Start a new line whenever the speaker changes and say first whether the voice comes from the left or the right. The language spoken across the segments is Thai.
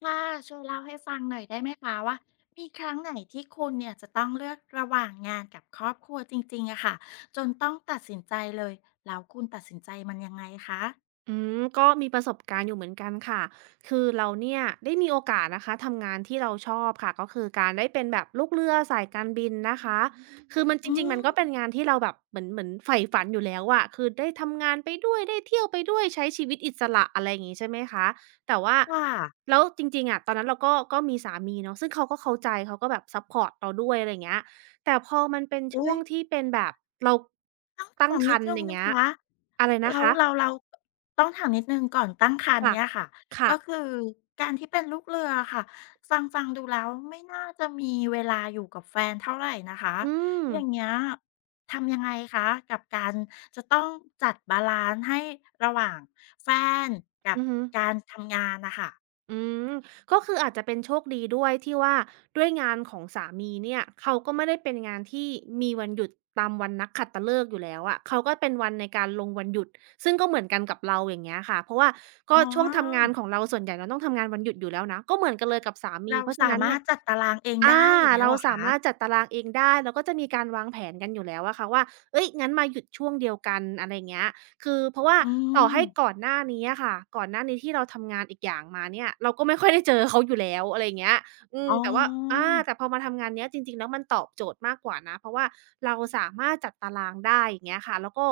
left: ค่ะช่วยเล่าให้ฟังหน่อยได้ไหมคะว่ามีครั้งไหนที่คุณเนี่ยจะต้องเลือกระหว่างงานกับครอบครัวจริงๆอะค่ะจนต้องตัดสินใจเลยแล้วคุณตัดสินใจมันยังไงคะ
right: ก็มีประสบการณ์อยู่เหมือนกันค่ะคือเราเนี่ยได้มีโอกาสนะคะทำงานที่เราชอบค่ะก็คือการได้เป็นแบบลูกเรือสายการบินนะคะคือมันจ
left: อื
right: ริงๆมันก็เป็
left: ม
right: นงานที่เราแบบเหมือนใฝ่ฝันอยู่แล้วอะคือได้ทำงานไปด้วยได้เที่ยวไปด้วยใช้ชีวิตอิสระอะไรอย่างงี้ใช่ไหมคะแต่ว่า
left: ค่ะ
right: แล้วจริงๆอะตอนนั้นเราก็มีสามีเนาะซึ่งเขาก็เข้าใจเขาก็แบบซัพพอร์ตเราด้วยอะไรอย่างเงี้ยแต่พอมันเป็น
left: อุ้
right: ช่ว
left: ย
right: งที่เป็นแบบเรา
left: ต้อง
right: ตั้ง
left: ถาม
right: ค
left: นิ
right: ร
left: ด
right: ร
left: ห
right: ภ์
left: นึ่
right: อ
left: ง
right: ย่าง
left: นะ
right: เงี้ย
left: คะ
right: อะไรนะ
left: แล้ว
right: คะ
left: เราต้องถามนิดหนึ่งก่อนตั้งครรภ์
right: ค่ะ
left: เนี่ยค่ะ
right: ค่ะ
left: ก็คือการที่เป็นลูกเรืออะค่ะฟังดูแล้วไม่น่าจะมีเวลาอยู่กับแฟนเท่าไรนะคะ
right: อืม
left: อย่างเงี้ยทำยังไงคะกับการจะต้องจัดบาลันซ์ให้ระหว่างแฟนกับ
right: อือฮึ
left: การทำงานน่ะค่ะ
right: อืมก็คืออาจจะเป็นโชคดีด้วยที่ว่าด้วยงานของสามีเนี่ยเขาก็ไม่ได้เป็นงานที่มีวันหยุดตามวันนักขัตฤกษ์อยู่แล้วอะเขาก็เป็นวันในการลงวันหยุดซึ่งก็เหมือนกันกับเราอย่างเงี้ยค่ะเพราะว่าก็
left: อ๋
right: ช่วงทำงาน
left: อ
right: ของเราส่วนใหญ่เราต้องทำงานวันหยุดอยู่แล้วนะก็เหมือนกันเลยกับสามี
left: เรา
right: เพราะฉะ
left: สา
right: นั้น
left: มา
right: เนี่
left: ร
right: ย
left: ถจัดตารางเอง
right: อา
left: ได้อย่างเงี้ย
right: เรา
left: เหรอ
right: สา
left: คะ
right: มารถจัดตารางเองได้เราก็จะมีการวางแผนกันอยู่แล้วอะค่ะว่าเฮ้ยงั้นมาหยุดช่วงเดียวกันอะไรเงี้ยคือเพราะว่า
left: อื
right: ต่อ
left: ม
right: ให้ก่อนหน้านี้อะค่ะก่อนหน้านี้ที่เราทำงานอีกอย่างมาเนี่ยเราก็ไม่ค่อยได้เจอเขาอยู่แล้วอะไรเงี้ย อืม
left: อ๋อ
right: แต่ว่าอาแต่พอมาทำงานเนี้ยจริงๆแล้วมันตอบโจทย์มากกว่านะเพราะว่าเราสามารถจัดตารางได้อย่างเงี้ยค่ะแล้วก็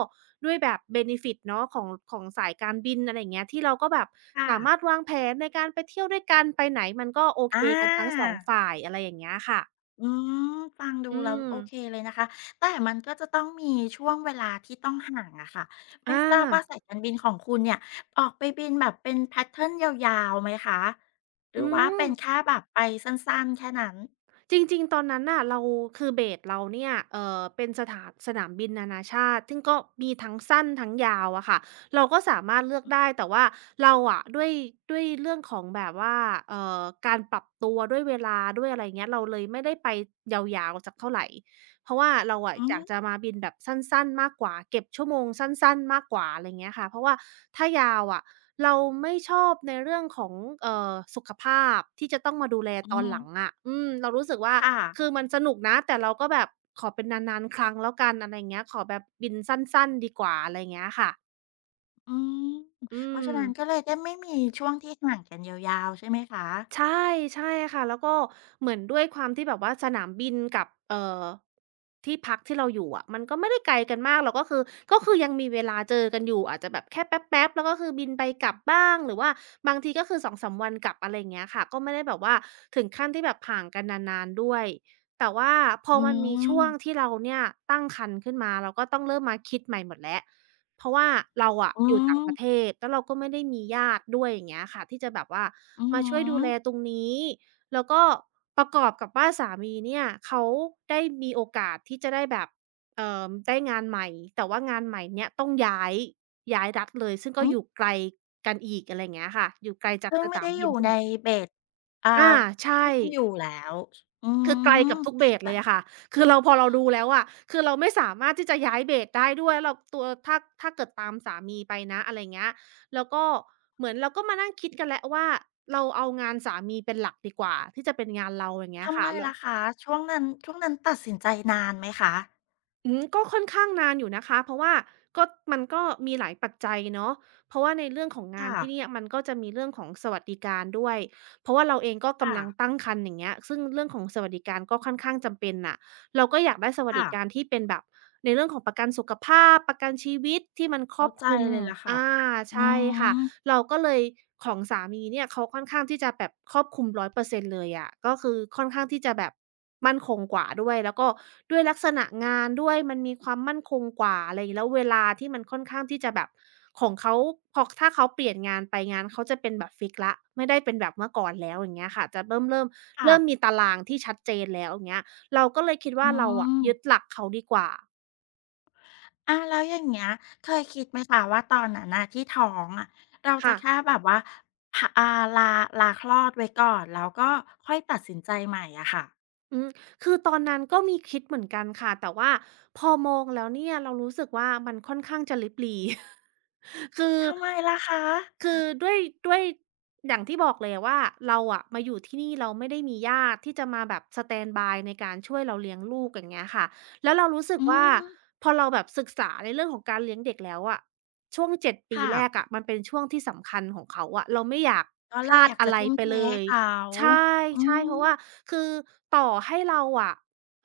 right: ด้วยแบบเบเนิฟิตเนาะของสายการบินอะไรอย่างเงี้ยที่เราก็แบบ
left: ค่ะ
right: สามารถวางแผนในการไปเที่ยวด้วยกันไปไหนมันก็โอเค
left: อา
right: กันทั้ง2ฝ่ายอะไรอย่างเงี้ยค่ะ
left: อืมฟังดู
right: อื
left: แล้วโอ
right: ม
left: เคเลยนะคะ แต่มันก็จะต้องมีช่วงเวลาที่ต้องห่างอะค่ะ ไม่
right: อา
left: ทราบว่าสายการบินของคุณเนี่ยออกไปบินแบบเป็นแพทเทิร์นยาวๆไหมคะ หรื
right: อื
left: อว่าเป็น
right: ม
left: แค่แบบไปสั้นๆแค่นั้น
right: จริงๆ ตอนนั้นน่ะเราคือเบสเราเนี่ยเป็นสถานสนามบินนานาชาติซึ่งก็มีทั้งสั้นทั้งยาวอะค่ะเราก็สามารถเลือกได้แต่ว่าเราอะด้วยเรื่องของแบบว่าเอ่อการปรับตัวด้วยเวลาด้วยอะไรอย่างเงี้ยเราเลยไม่ได้ไปยาวๆสักเท่าไรเพราะว่าเราอะ
left: อื
right: อ
left: ม
right: ยากจะมาบินแบบสั้นๆมากกว่าเก็บชั่วโมงสั้นๆมากกว่าอะไรอย่างเงี้ยค่ะเพราะว่าถ้ายาวอะ เราไม่ชอบในเรื่องของสุขภาพที่จะต้องมาดูแล
left: อื
right: ตอนห
left: ม
right: ลังอะอืม เรารู้สึกว่า
left: ค่ะ
right: คือมันสนุกนะแต่เราก็แบบขอเป็นนานๆครั้งแล้วกันอะไรอย่างเงี้ยขอแบบบินสั้นๆดีกว่าอะไรอย่างเงี้ยค่ะ
left: อืม
right: อื
left: เพราะ
right: ม
left: ฉะนั้นก็เลยได้ไม่มีช่วงที่ห่างกันยาวๆใช่ไหมคะ
right: ใช่ใช่ค่ะแล้วก็เหมือนด้วยความที่แบบว่าสนามบินกับอที่พักที่เราอยู่อะมันก็ไม่ได้ไกลกันมากเรากก็คือก็คือยังมีเวลาเจอกันอยู่อาจจะแบบแค่แป๊บๆแล้วก็คือบินไปกลับบ้างหรือว่าบางทีก็คือสองสามวันกลับอะไรอย่างเงี้ยค่ะก็ไม่ได้แบบว่าถึงขั้นที่แบบห่างกันนานๆด้วยแต่ว่าพอ
left: อื
right: มันมีช่วง
left: ม
right: ที่เราเนี่ยตั้งครรภ์ขึ้นมาเราก็ต้องเริ่มมาคิดใหม่หมดแล้วเพราะว่าเราอะ
left: อื
right: อยู่ต่า
left: ม
right: งประเทศแล้วเราก็ไม่ได้มีญาติด้วยอย่างเงี้ยค่ะที่จะแบบว่า
left: อือ
right: มาช่วยดูแลตรงนี้ แล้วก็ประกอบกับว่าสามีเนี่ยเขาได้มีโอกาสที่จะได้แบบได้งานใหม่ แต่ว่างานใหม่เนี่ยต้องย้ายย้ายรัฐเลยซึ่งก็อยู่ไกลกันอีกอะไรอย่างเงี้ยค่ะ อยู่ไกลจาก
left: ซึ่ง
right: ส
left: ไม่
right: นา
left: ได้
right: ม
left: อ
right: บิ
left: ยู่
right: นที่
left: ในเบสอ่า
right: อาใช่
left: ที่คุณอยู่แล้วอื
right: คือไกล
left: ม
right: กับทุกเบส
left: แล้
right: เล
left: ว
right: ยอะค่ะคือเราพอเราดูแล้วอะคือเราไม่สามารถที่จะย้ายเบสได้ด้วยเราตัวถ้าเกิดตามสามีไปนะอะไรเงี้ยแล้วก็เหมือนเราก็มานั่งคิดกันแล้วว่าเราเอางานสามีเป็นหลักดีกว่าที่จะเป็นงานเราอย่างเงี้ย
left: ทำไม
right: ค่ะแล้ว
left: ล่ะคะช่วงนั้นตัดสินใจนานไหมคะ
right: อืมก็ค่อนข้างนานอยู่นะคะเพราะว่าก็มันก็มีหลายปัจจัยเนาะเพราะว่าในเรื่องของงาน
left: ค่ะ
right: ที่เนี่ยมันก็จะมีเรื่องของสวัสดิการด้วยเพราะว่าเราเองก็
left: ค่ะ
right: กำลังตั้งครรภ์อย่างเงี้ยซึ่งเรื่องของสวัสดิการก็ค่อนข้างจำเป็นน่ะเราก็อยากได้สวัส
left: ค่ะ
right: ดิการที่เป็นแบบในเรื่องของประกันสุขภาพประกันชีวิตที่มันคร
left: เข้า
right: อบ
left: ใจ
right: คลุม
left: เลยล่ะค่ะ
right: อา
left: อื
right: ใช่ค่ะ
left: ม
right: เราก็เลยของสามีเนี่ยเขาค่อนข้างที่จะแบบครอบคลุม100%เปอร์เซ็นต์เลยอะก็คือค่อนข้างที่จะแบบมั่นคงกว่าด้วยแล้วก็ด้วยลักษณะงานด้วยมันมีความมั่นคงกว่าอะไรงี้แล้วเวลาที่มันค่อนข้างที่จะแบบของเขาพอถ้าเขาเปลี่ยนงานไปงานเขาจะเป็นแบบฟิกซ์แล้วไม่ได้เป็นแบบเมื่อก่อนแล้วอย่างเงี้ยค่ะจะเริ่มเริ่ม
left: ค่ะ
right: เริ่มมีตารางที่ชัดเจนแล้วอย่างเงี้ยเราก็เลยคิด
left: อื
right: ว่าเราอะ
left: ม
right: ยึดหลักเขาดีกว่า
left: อาแล้วอย่างเงี้ยเคยคิดไหมคะว่าตอนนั้นน่ะที่ท้องอะเราจะ
right: ค่ะ
left: แค่แบบว่าพอ่าลาลาคลอดไว้ก่อนแล้วก็ค่อยตัดสินใจใหม่อะค่ะ
right: อืมคือตอนนั้นก็มีคิดเหมือนกันค่ะแต่ว่าพอมองแล้วเนี่ยเรารู้สึกว่ามันค่อนข้างจะลิบหรี่ คือ
left: ทำไมล่ะคะ
right: คือด้วยด้วยอย่างที่บอกเลยว่าเราอะมาอยู่ที่นี่เราไม่ได้มีญาติที่จะมาแบบสแตนบายในการช่วยเราเลี้ยงลูกอย่างเงี้ยค่ะแล้วเรารู้สึ
left: อื
right: กว่า
left: ม
right: พอเราแบบศึกษาในเรื่องของการเลี้ยงเด็กแล้วอะช่วง7ปี
left: ค่ะ
right: แรกอะมันเป็นช่วงที่สำคัญของเขาอะเราไม่อยาก
left: ก็
right: พ
left: เลย
right: ลา
left: อ
right: ด
left: ยาก
right: อะ
left: จะ
right: ไร
left: ทุ่ม
right: ไป
left: เท
right: เล
left: ให้
right: ย
left: เขา
right: ใช่
left: อื
right: ใช่เพ
left: ม
right: ราะว่า คือต่อให้เราอะ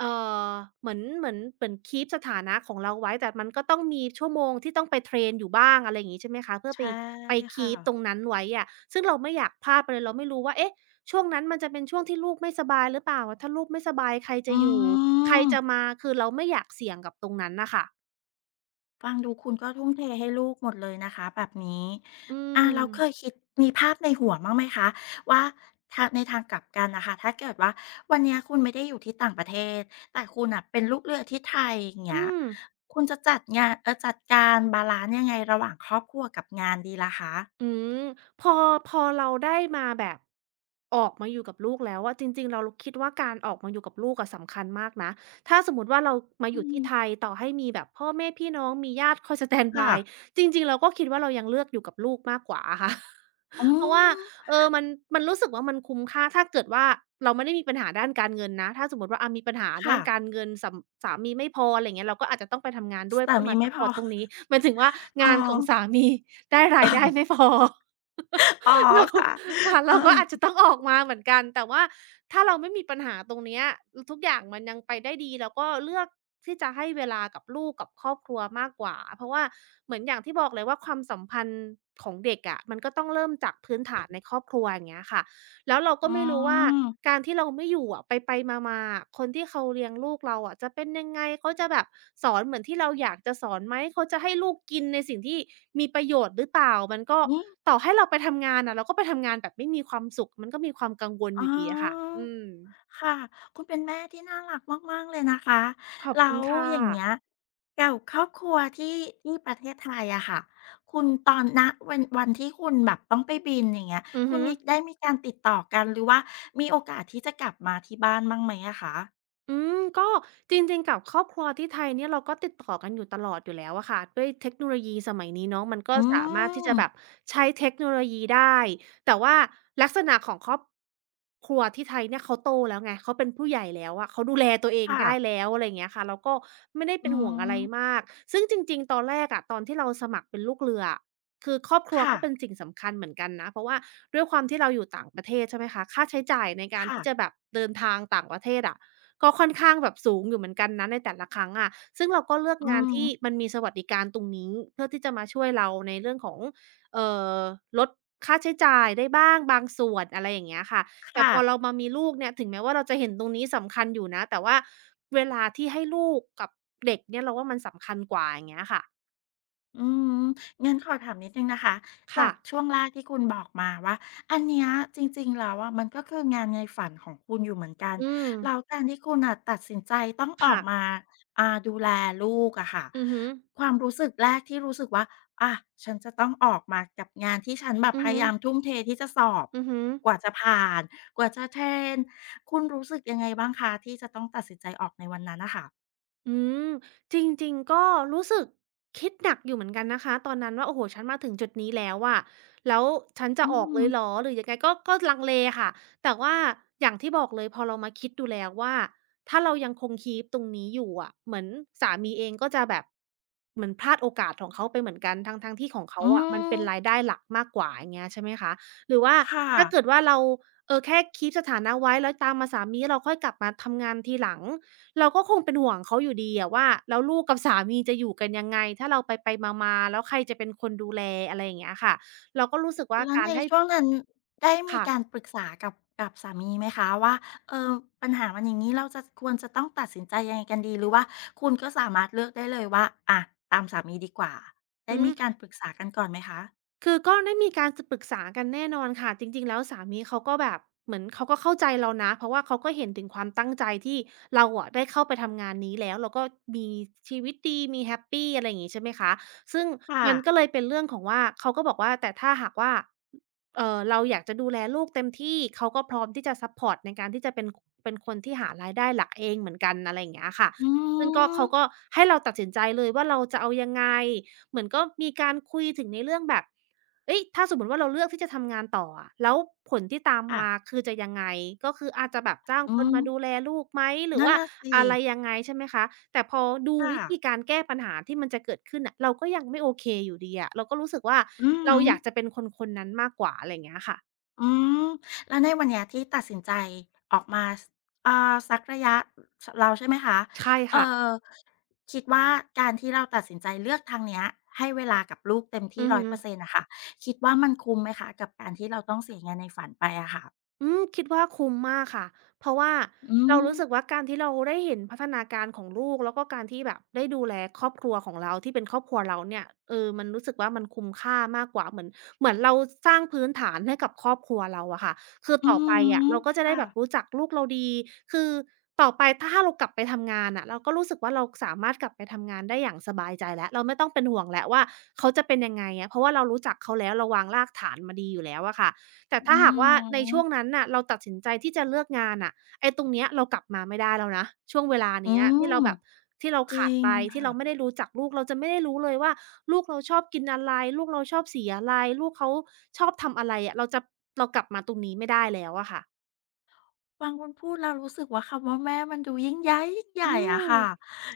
right: เอ่อเหมือนคีปสถานะของเราไว้แต่มันก็ต้องมีชั่วโมงที่ต้องไปเทรนอยู่บ้างอะไรอย่างงี้ใช่ไหมคะเพื่อไป
left: ใช่
right: ไปคี
left: ค่ะ
right: ปตรงนั้นไว้อะซึ่งเราไม่อยากพลาดไปเลยเราไม่รู้ว่าเอ๊ะช่วงนั้นมันจะเป็นช่วงที่ลูกไม่สบายหรือเปล่าถ้าลูกไม่สบายใครจะ
left: อื
right: อยู่ใคร
left: ม
right: จะมาคือเราไม่อยากเสี่ยงกับตรงนั้นน่ะค่ะ
left: ฟังดูคุณก็ทุ่มเทให้ลูกหมดเลยนะคะแบบนี้
right: อื
left: อาเราว
right: ม
left: เคยคิดมีภาพในหัวบ้างไหมคะว่าทางในทางกลับกันนะคะถ้าเกิดว่าวันเนี้ยคุณไม่ได้อยู่ที่ต่างประเทศแต่คุณอ่ะเป็นลูกเรือที่ไทยอย่าง
right: อื
left: เงี้ย
right: ม
left: คุณจะจัดงานเออจัดการบาลานซ์ยังไงระหว่างครอบครัวกับงานดีล่ะคะ
right: อืมพอพอเราได้มาแบบออกมาอยู่กับลูกแล้วอะจริงๆเราคิดว่าการออกมาอยู่กับลูกอะสำคัญมากนะถ้าสมมุติว่าเรามาอ
left: อื
right: ยู่ที่
left: ม
right: ไทยต่อให้มีแบบพ่อแม่พี่น้องมีญาติคอย สแตนด์
left: ค่ะ
right: บายจริงๆเราก็คิดว่าเรายังเลือกอยู่กับลูกมากกว่าอะค่ะ
left: อื
right: เพราะว่า
left: ม
right: เออมันรู้สึกว่ามันคุ้มค่าถ้าเกิดว่าเราไม่ได้มีปัญหาด้านการเงินนะถ้าสมมุติว่าอะมีปัญหาด้า
left: ค่ะ
right: นการเงินสำสามีไม่พออะไรอย่างเงี้ยเราก็อาจจะต้องไปทำงานด้วย
left: สา
right: เพื่อ
left: มี
right: มาซั
left: ไม่
right: ป
left: พ
right: พอ
left: อ
right: ร์ตตรงนี้หมายถึงว่า
left: อ๋อ
right: งานของสามี ได้รายได้ไม่ พอ
left: อ๋อ
right: เรา
left: ค่ะ
right: ค่ะ
left: เออ
right: เราก็อาจจะต้องออกมาเหมือนกันแต่ว่าถ้าเราไม่มีปัญหาตรงเนี้ยทุกอย่างมันยังไปได้ดีเราก็เลือกที่จะให้เวลากับลูกกับครอบครัวมากกว่าเพราะว่าเหมือนอย่างที่บอกเลยว่าความสัมพันธ์ของเด็กอะะมันก็ต้องเริ่มจากพื้นฐานในครอบครัวอย่างเงี้ยค่ะ แล้วเราก็
left: อื
right: ไม่รู้ว่า
left: ม
right: การที่เราไม่อยู่อะไปไปมาๆอะคนที่เขาเลี้ยงลูกเราอะจะเป็นยังไงเขาจะแบบสอนเหมือนที่เราอยากจะสอนไหมเขาจะให้ลูกกินในสิ่งที่มีประโยชน์หรือเปล่ามันก็
left: อืม
right: ต่อให้เราไปทำงานอะเราก็ไปทำงานแบบไม่มีความสุขมันก็มีความกังวลอ
left: อ๋
right: ยู่ดีอะค่ะ
left: อ
right: อืม
left: ค่ะ คุณเป็นแม่ที่น่ารักมากๆเลยนะคะ
right: ขอบคุ
left: แล้
right: ณ
left: ว
right: ค่ะ
left: อย่างเงี้ยกับครอบครัวที่ประเทศไทยอะค่ะคุณตอนณวันที่คุณแบบต้องไปบินอย่างเงี้ย
right: อือ
left: คุณ
right: ฮึ
left: มีได้มีการติดต่อกันหรือว่ามีโอกาสที่จะกลับมาที่บ้านบ้างไหมอะคะ
right: อืมก็จริงๆกับครอบครัวที่ไทยเนี่ยเราก็ติดต่อกันอยู่ตลอดอยู่แล้วอะค่ะด้วยเทคโนโลยีสมัยนี้เนาะมันก็
left: อื
right: สามารถที่จะ
left: ม
right: แบบใช้เทคโนโลยีได้แต่ว่าลักษณะของครอบครัวที่ไทยเนี่ยเขาโตแล้วไงเขาเป็นผู้ใหญ่แล้วอะเขาดูแลตัวเอง
left: ค่ะ
right: ได้แล้วอะไรอย่างเงี้ยค่ะเราก็ไม่ได้
left: อื
right: เป็นห่วงอะไร
left: ม
right: มากซึ่งจริงๆตอนแรกอะตอนที่เราสมัครเป็นลูกเรืออะคือครอบครัว
left: ค่ะ
right: ก็เป็นสิ่งสำคัญเหมือนกันนะเพราะว่าด้วยความที่เราอยู่ต่างประเทศใช่ไหมคะค่าใช้จ่ายในการ
left: ค่ะ
right: ที่จะแบบเดินทางต่างประเทศอะ ก็ค่อนข้างแบบสูงอยู่เหมือนกันนะในแต่ละครั้งอะซึ่งเราก็เลือก
left: อื
right: งาน
left: ม
right: ที่มันมีสวัสดิการตรงนี้เพื่อที่จะมาช่วยเราในเรื่องของเอ่อลดค่าใช้จ่ายได้บ้างบางส่วนอะไรอย่างเงี้ยค่ะแต่
left: ค่ะ
right: พอเรามามีลูกเนี่ยถึงแม้ว่าเราจะเห็นตรงนี้สำคัญอยู่นะแต่ว่าเวลาที่ให้ลูกกับเด็กเนี่ยเราว่ามันสำคัญกว่าอย่างเงี้ยค่ะ
left: อืมงั้นขอถามนิดนึงนะคะจา
right: ค่ะ
left: กช่วงแรกที่คุณบอกมาว่าอันเนี้ยจริงๆแล้วอะมันก็คืองานในฝันของคุณอยู่เหมือนกัน
right: อืม
left: แล้วการที่คุณอ่ะตัดสินใจต้องออก
right: ค่ะ
left: มาอ่าดูแลลูกอะค่ะ
right: อือฮึ
left: ความรู้สึกแรกที่รู้สึกว่าอะฉันจะต้องออกมากับงานที่ฉันแบบ
right: อื
left: พ
right: อฮึ
left: ยายามทุ่มเทที่จะสอบ
right: อือฮึ
left: กว่าจะผ่านกว่าจะเทรนคุณรู้สึกยังไงบ้างคะที่จะต้องตัดสินใจออกในวันนั้นนะคะ
right: อืมจริงๆก็รู้สึกคิดหนักอยู่เหมือนกันนะคะตอนนั้นว่าโอ้โฮฉันมาถึงจุดนี้แล้วอะแล้วฉันจะ
left: อื
right: ออก
left: ม
right: เลยเหรอหรือยังไงก็ลังเลค่ะแต่ว่าอย่างที่บอกเลยพอเรามาคิดดูแล้วว่าถ้าเรายังคง keep ตรงนี้อยู่อะเหมือนสามีเองก็จะแบบเหมือนพลาดโอกาสของเขาไปเหมือนกันทั้งๆที่ของเขา
left: อื
right: อะมัน
left: ม
right: เป็นรายได้หลักมากกว่าอย่างเงี้ยใช่ไหมคะหรือว่า
left: ค่ะ
right: ถ้าเกิดว่าเราเออแค่ keep สถานะไว้แล้วตามมาสามีแล้วเราค่อยกลับมาทำงานทีหลัง เราก็คงเป็นห่วงเขาอยู่ดีอะว่าแล้วลูกกับสามีจะอยู่กันยังไงถ้าเราไปๆมาๆแล้วใครจะเป็นคนดูแลอะไรอย่างเงี้ยค่ะเราก็รู้สึกว่า
left: แล้ว
right: การ
left: ใน
right: ให้
left: ช่วงนั้นได้มีการ
right: ค่ะ
left: ปรึกษากับกับสามีไหมคะว่าเออปัญหามันอย่างงี้เราจะควรจะต้องตัดสินใจยังไงกันดีหรือว่าคุณก็สามารถเลือกได้เลยว่าอะตามสามีดีกว่าได้
right: อื
left: มี
right: ม
left: การปรึกษากันก่อนไหมคะ
right: คือก็ได้มีการจะปรึกษากันแน่นอนค่ะจริงๆแล้วสามีเขาก็แบบเหมือนเขาก็เข้าใจเรานะเพราะว่าเขาก็เห็นถึงความตั้งใจที่เราอะได้เข้าไปทำงานนี้แล้วเราก็มีชีวิตดีมีแฮปปีอะไรอย่างงี้ใช่ไหมคะซึ่ง
left: ค่ะ
right: มันก็เลยเป็นเรื่องของว่าเขาก็บอกว่าแต่ถ้าหากว่า เราอยากจะดูแลลูกเต็มที่เขาก็พร้อมที่จะซัปพอร์ตในการที่จะเป็นเป็นคนที่หารายได้หลักเองเหมือนกันอะไรอย่างเงี้ยค่ะ
left: อื
right: ซึ่งก็
left: ม
right: เขาก็ให้เราตัดสินใจเลยว่าเราจะเอายังไงเหมือนก็มีการคุยถึงในเรื่องแบบ เฮ้ยถ้าสมมุติว่าเราเลือกที่จะทำงานต่ออะแล้วผลที่ตาม
left: ค่ะ
right: มาคือจะยังไงก็คืออาจจะแบบจ้าง
left: อื
right: คน
left: ม
right: มาดูแลลูกไหมหรือ
left: นั่น
right: ว่า
left: น่ะสิ
right: อะไรยังไงใช่ไหมคะแต่พอดู
left: ค่ะ
right: วิธีการแก้ปัญหาที่มันจะเกิดขึ้นน่ะเราก็ยังไม่โอเคอยู่ดีอะเราก็รู้สึกว่า
left: อือ
right: เรา
left: ฮึ
right: อยากจะเป็นคนๆนั้นมากกว่าอะไรอย่างเงี้ยค่ะ
left: อืมแล้วในวันเนี้ยที่ตัดสินใจออกมาสสักระยะชแล้วใช่ไหมคะ
right: ใช่
left: เอ่
right: ค่ะ
left: อคิดว่าการที่เราตัดสินใจเลือกทางเนี้ยให้เวลากับลูกเต็ม
right: อื
left: ที่
right: อ
left: ร้อย
right: ฮึ
left: เปอร์เซนระค่ะคิดว่ามันคุ้มไหมคะกับการที่เราต้องเสียเงินในฝันไปอะค่ะ
right: อืมคิดว่าคุ้มมากค่ะ เพราะว่า
left: อื
right: เรา
left: ม
right: รู้สึกว่าการที่เราได้เห็นพัฒนาการของลูกแล้วก็การที่แบบได้ดูแลครอบครัวของเราที่เป็นครอบครัวเราเนี่ยเออมันรู้สึกว่ามันคุ้มค่ามากกว่าเหมือนเหมือนเราสร้างพื้นฐานให้กับครอบครัวเราอะค่ะคือ
left: อื
right: ต่
left: อ
right: อ
left: ฮึ
right: ไปอะเราก็จะได้
left: ค่ะ
right: แบบรู้จักลูกเราดีคือต่อไปถ้าเรากลับไปทำงานอะเราก็รู้สึกว่าเราสามารถกลับไปทำงานได้อย่างสบายใจแล้วเราไม่ต้องเป็นห่วงแล้วว่าเขาจะเป็นยังไงอะเพราะว่าเรารู้จักเขาแล้วเราวางรากฐานมาดีอยู่แล้วอะค่ะ แต่ถ้า
left: อือ
right: หากว่าใน
left: ฮึ
right: ช่วงนั้นน่ะเราตัดสินใจที่จะเลือกงานน่ะไอ้ตรงเนี้ยเรากลับมาไม่ได้แล้วนะช่วงเวลา
left: อื
right: เนี้ยที่เรา
left: ม
right: แบบที่เรา
left: จริ
right: ขาด
left: ง
right: ไปที่เราไม่ได้
left: ค่ะ
right: รู้จักลูกเราจะไม่ได้รู้เลยว่าลูกเราชอบกินอะไรลูกเราชอบสีอะไรลูกเขาชอบทำอะไรอะเราจะเรากลับมาตรงนี้ไม่ได้แล้วอะค่ะ
left: ฟังคุณพูดแล้วรู้สึกว่าคำว่าแม่มันดูยิ่งยหญยิ่งให
right: อื
left: ญ่อะ
right: ม
left: ค่ะ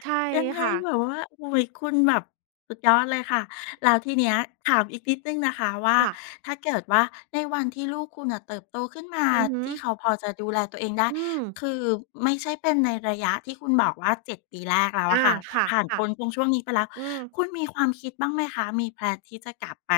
right: ใช่
left: ยังไง
right: ค่ะ
left: แบบว่าโอ้ยคุณแบบสุดยอดเลยค่ะแล้วทีเนี้ยถามอีกนิดหนึ่งนะคะว่า
right: ค่ะ
left: ถ้าเกิดว่าในวันที่ลูกคุณน่ะเติบโตขึ้นมา
right: อือฮึ
left: ที่เขาพอจะดูแลตัวเองได้
right: อืม
left: คือไม่ใช่เป็นในระยะที่คุณบอกว่า7ปีแรกแล้วอะ
right: อา
left: ค่ะผ
right: ค่
left: ผ่าน
right: ะ
left: พ้นตรงช่วงนี้ไปแล้ว
right: ๆอืม
left: คุณมีความคิดบ้างไหมคะมีแพลนที่จะกลับไป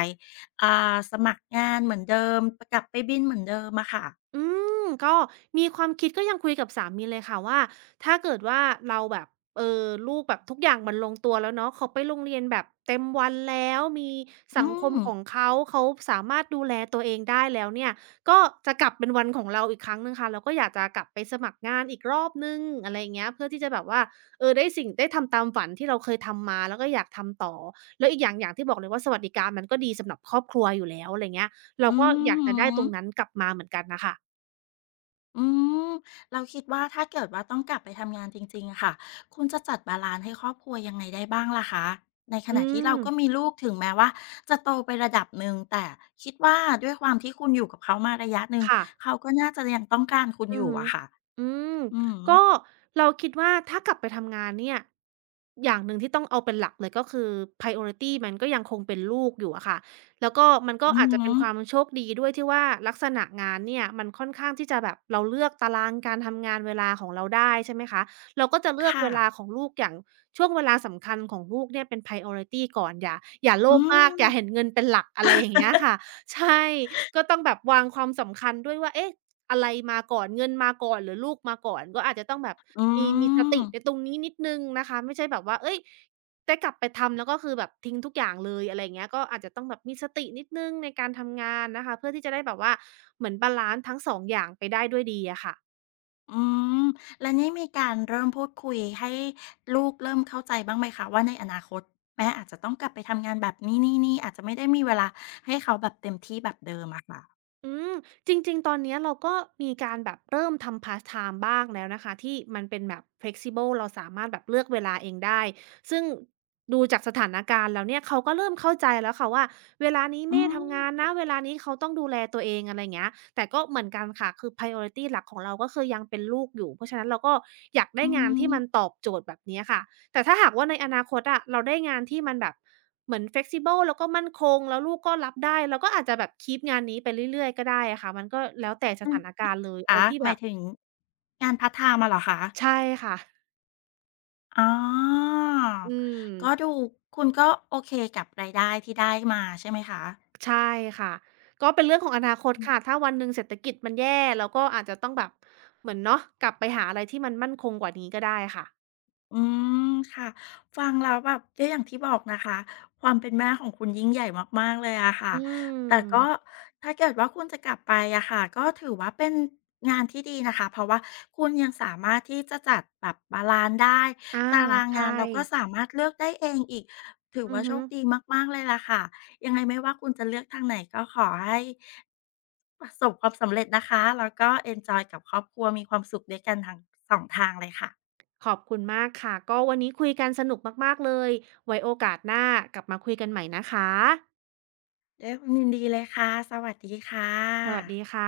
left: อ่าสมัครงานเหมือนเดิมกลับไปบินเหมือนเดิมอะค่ะ
right: อืมก็มีความคิดก็ยังคุยกับสามีเลยค่ะว่าถ้าเกิดว่าเราแบบเออลูกแบบทุกอย่างมันลงตัวแล้วเนาะเขาไปโรงเรียนแบบเต็มวันแล้วมี
left: อื
right: สังคม
left: ม
right: ของเขาเขาสามารถดูแลตัวเองได้แล้วเนี่ยก็จะกลับเป็นวันของเราอีกครั้งหนึ่งค่ะเราก็อยากจะกลับไปสมัครงานอีกรอบหนึ่งอะไรอย่างเงี้ยเพื่อที่จะแบบว่าเออได้สิ่งได้ทำตามฝันที่เราเคยทำมาแล้วก็อยากทำต่อแล้วอีกอย่างอย่างที่บอกเลยว่าสวัสดิการมันก็ดีสำหรับครอบครัวอยู่แล้วอะไรเงี้ยเรา
left: อื
right: ก็อยากจะได้
left: อ
right: ตรงนั้นกลับมาเหมือนกันน่ะค่ะ
left: อืมเราคิดว่าถ้าเกิดว่าต้องกลับไปทำงานจริงๆอะค่ะคุณจะจัดบาลานซ์ให้ครอบครัวยังไงได้บ้างล่ะคะในข
right: อื
left: ณะที่เรา
right: ม
left: ก็มีลูกถึงแม้ว่าจะโตไประดับหนึ่งแต่คิดว่าด้วยความที่คุณอยู่กับเขามาระยะหนึ่ง
right: ค่ะ
left: เขาก็น่าจะยังต้องการคุณอ
right: อือ
left: ยู่
right: ฮึ
left: อะค่ะ
right: อืม
left: อืม
right: ก็เราคิดว่าถ้ากลับไปทำงานเนี่ยอย่างหนึ่งที่ต้องเอาเป็นหลักเลยก็คือ priority มันก็ยังคงเป็นลูกอยู่อะค่ะแล้วก็มันก็
left: อื
right: อาจจะเป็นความ
left: ม
right: โชคดีด้วยที่ว่าลักษณะงานเนี่ยมันค่อนข้างที่จะแบบเราเลือกตารางการทำงานเวลาของเราได้ใช่ไหมคะเราก็จะเลือก
left: ค่ะ
right: เวลาของลูกอย่างช่วงเวลาสำคัญของลูกเนี่ยเป็น priority ก่อนอย่าโล
left: อื
right: ภมากอย่าเห็น
left: ม
right: เงินเป็นหลักอะไรอย่างเงี้ยค่ะใช่ก็ต้องแบบวางความสำคัญด้วยว่าเอ๊ะ อะไรมาก่อนเงินมาก่อนหรือลูกมาก่อนก็อาจจะต้องแบบ
left: อื
right: มีส
left: ม
right: ติในตรงนี้นิดหนึ่งนะคะไม่ใช่แบบว่าเฮ้ยได้กลับไปทำแล้วก็คือแบบทิ้งทุกอย่างเลยอะไรอย่างเงี้ยก็อาจจะต้องแบบมีสตินิดหนึ่งในการทำงานนะคะเพื่อที่จะได้แบบว่าเหมือนบาลันซ์ทั้ง2องอย่างไปได้ด้วยดีอะค่ะ
left: อืมแล้วนี่มีการเริ่มพูดคุยให้ลูกเริ่มเข้าใจบ้างไหมคะว่าในอนาคตแม่อาจจะต้องกลับไปทำงานแบบนี้นี่อาจจะไม่ได้มีเวลาให้เขาแบบเต็มที่แบบเดิมอะค่ะ
right: อืมจริงๆ ตอนเนี้ยเราก็มีการแบบเริ่มทำพาร์ตไทม์บ้างแล้วนะคะที่มันเป็นแบบ flexible เราสามารถแบบเลือกเวลาเองได้ซึ่งดูจากสถานการณ์แล้วเนี่ยเขาก็เริ่มเข้าใจแล้วค่ะว่าเวลานี้
left: อื
right: แม่
left: ม
right: ทำงานนะเวลานี้เขาต้องดูแลตัวเองอะไรอย่างเงี้ยแต่ก็เหมือนกันค่ะคือ priority หลักของเราก็คือยังเป็นลูกอยู่เพราะฉะนั้นเราก็อยากได้
left: อื
right: งาน
left: ม
right: ที่มันตอบโจทย์แบบเนี้ยค่ะ แต่ถ้าหากว่าในอนาคตอะเราได้งานที่มันแบบเหมือน flexible แล้วก็มั่นคงแล้วลูกก็รับได้เราก็อาจจะแบบ keep งานนี้ไปเรื่อยๆก็ได้อะค่ะมันก็แล้วแต่ส
left: อืม
right: ถานการณ์เลยเอา
left: คะ
right: ที่
left: ห
right: แบ
left: มาย
right: บ
left: ถึงงานพาร์าไทม์มาเหรอคะ
right: ใช่ค่ะ
left: อ๋อ
right: อืม
left: ก็ดูคุณก็โอเคกับรายได้ที่ได้มาใช่ไหมคะ
right: ใช่ค่ะก็เป็นเรื่องของอนาคตค่ะถ้าวันหนึ่งเศรษฐกิจมันแย่เราก็อาจจะต้องแบบเหมือนเนาะกลับไปหาอะไรที่มันมั่นคงกว่านี้ก็ได้ค่ะ
left: อืมค่ะฟังแล้วแบบก็อย่างที่บอกนะคะความเป็นแม่ของคุณยิ่งใหญ่มากๆเลยอะค่ะ
right: อืม
left: แต่ก็ถ้าเกิดว่าคุณจะกลับไปอะค่ะก็ถือว่าเป็นงานที่ดีนะคะเพราะว่าคุณยังสามารถที่จะจัดแบบบาลันซ์ได้
right: อา
left: ตาราง
right: ใช่
left: งานเราก็สามารถเลือกได้เองอีกถือ
right: อือ
left: ว่าโช
right: ฮึ
left: คดีมากๆเลยล่ะค่ะยังไงไม่ว่าคุณจะเลือกทางไหนก็ขอให้ประสบความสำเร็จนะคะแล้วก็เอนจอยกับครอบครัวมีความสุขด้วยกันทั้งสองทางเลยค่ะ
right: ขอบคุณมากค่ะก็วันนี้คุยกันสนุกมากๆเลยไว้โอกาสหน้ากลับมาคุยกันใหม่นะคะ
left: ด้วยความยินดีเลยค่ะ สวัสดีค่ะ
right: สวัสดีค่ะ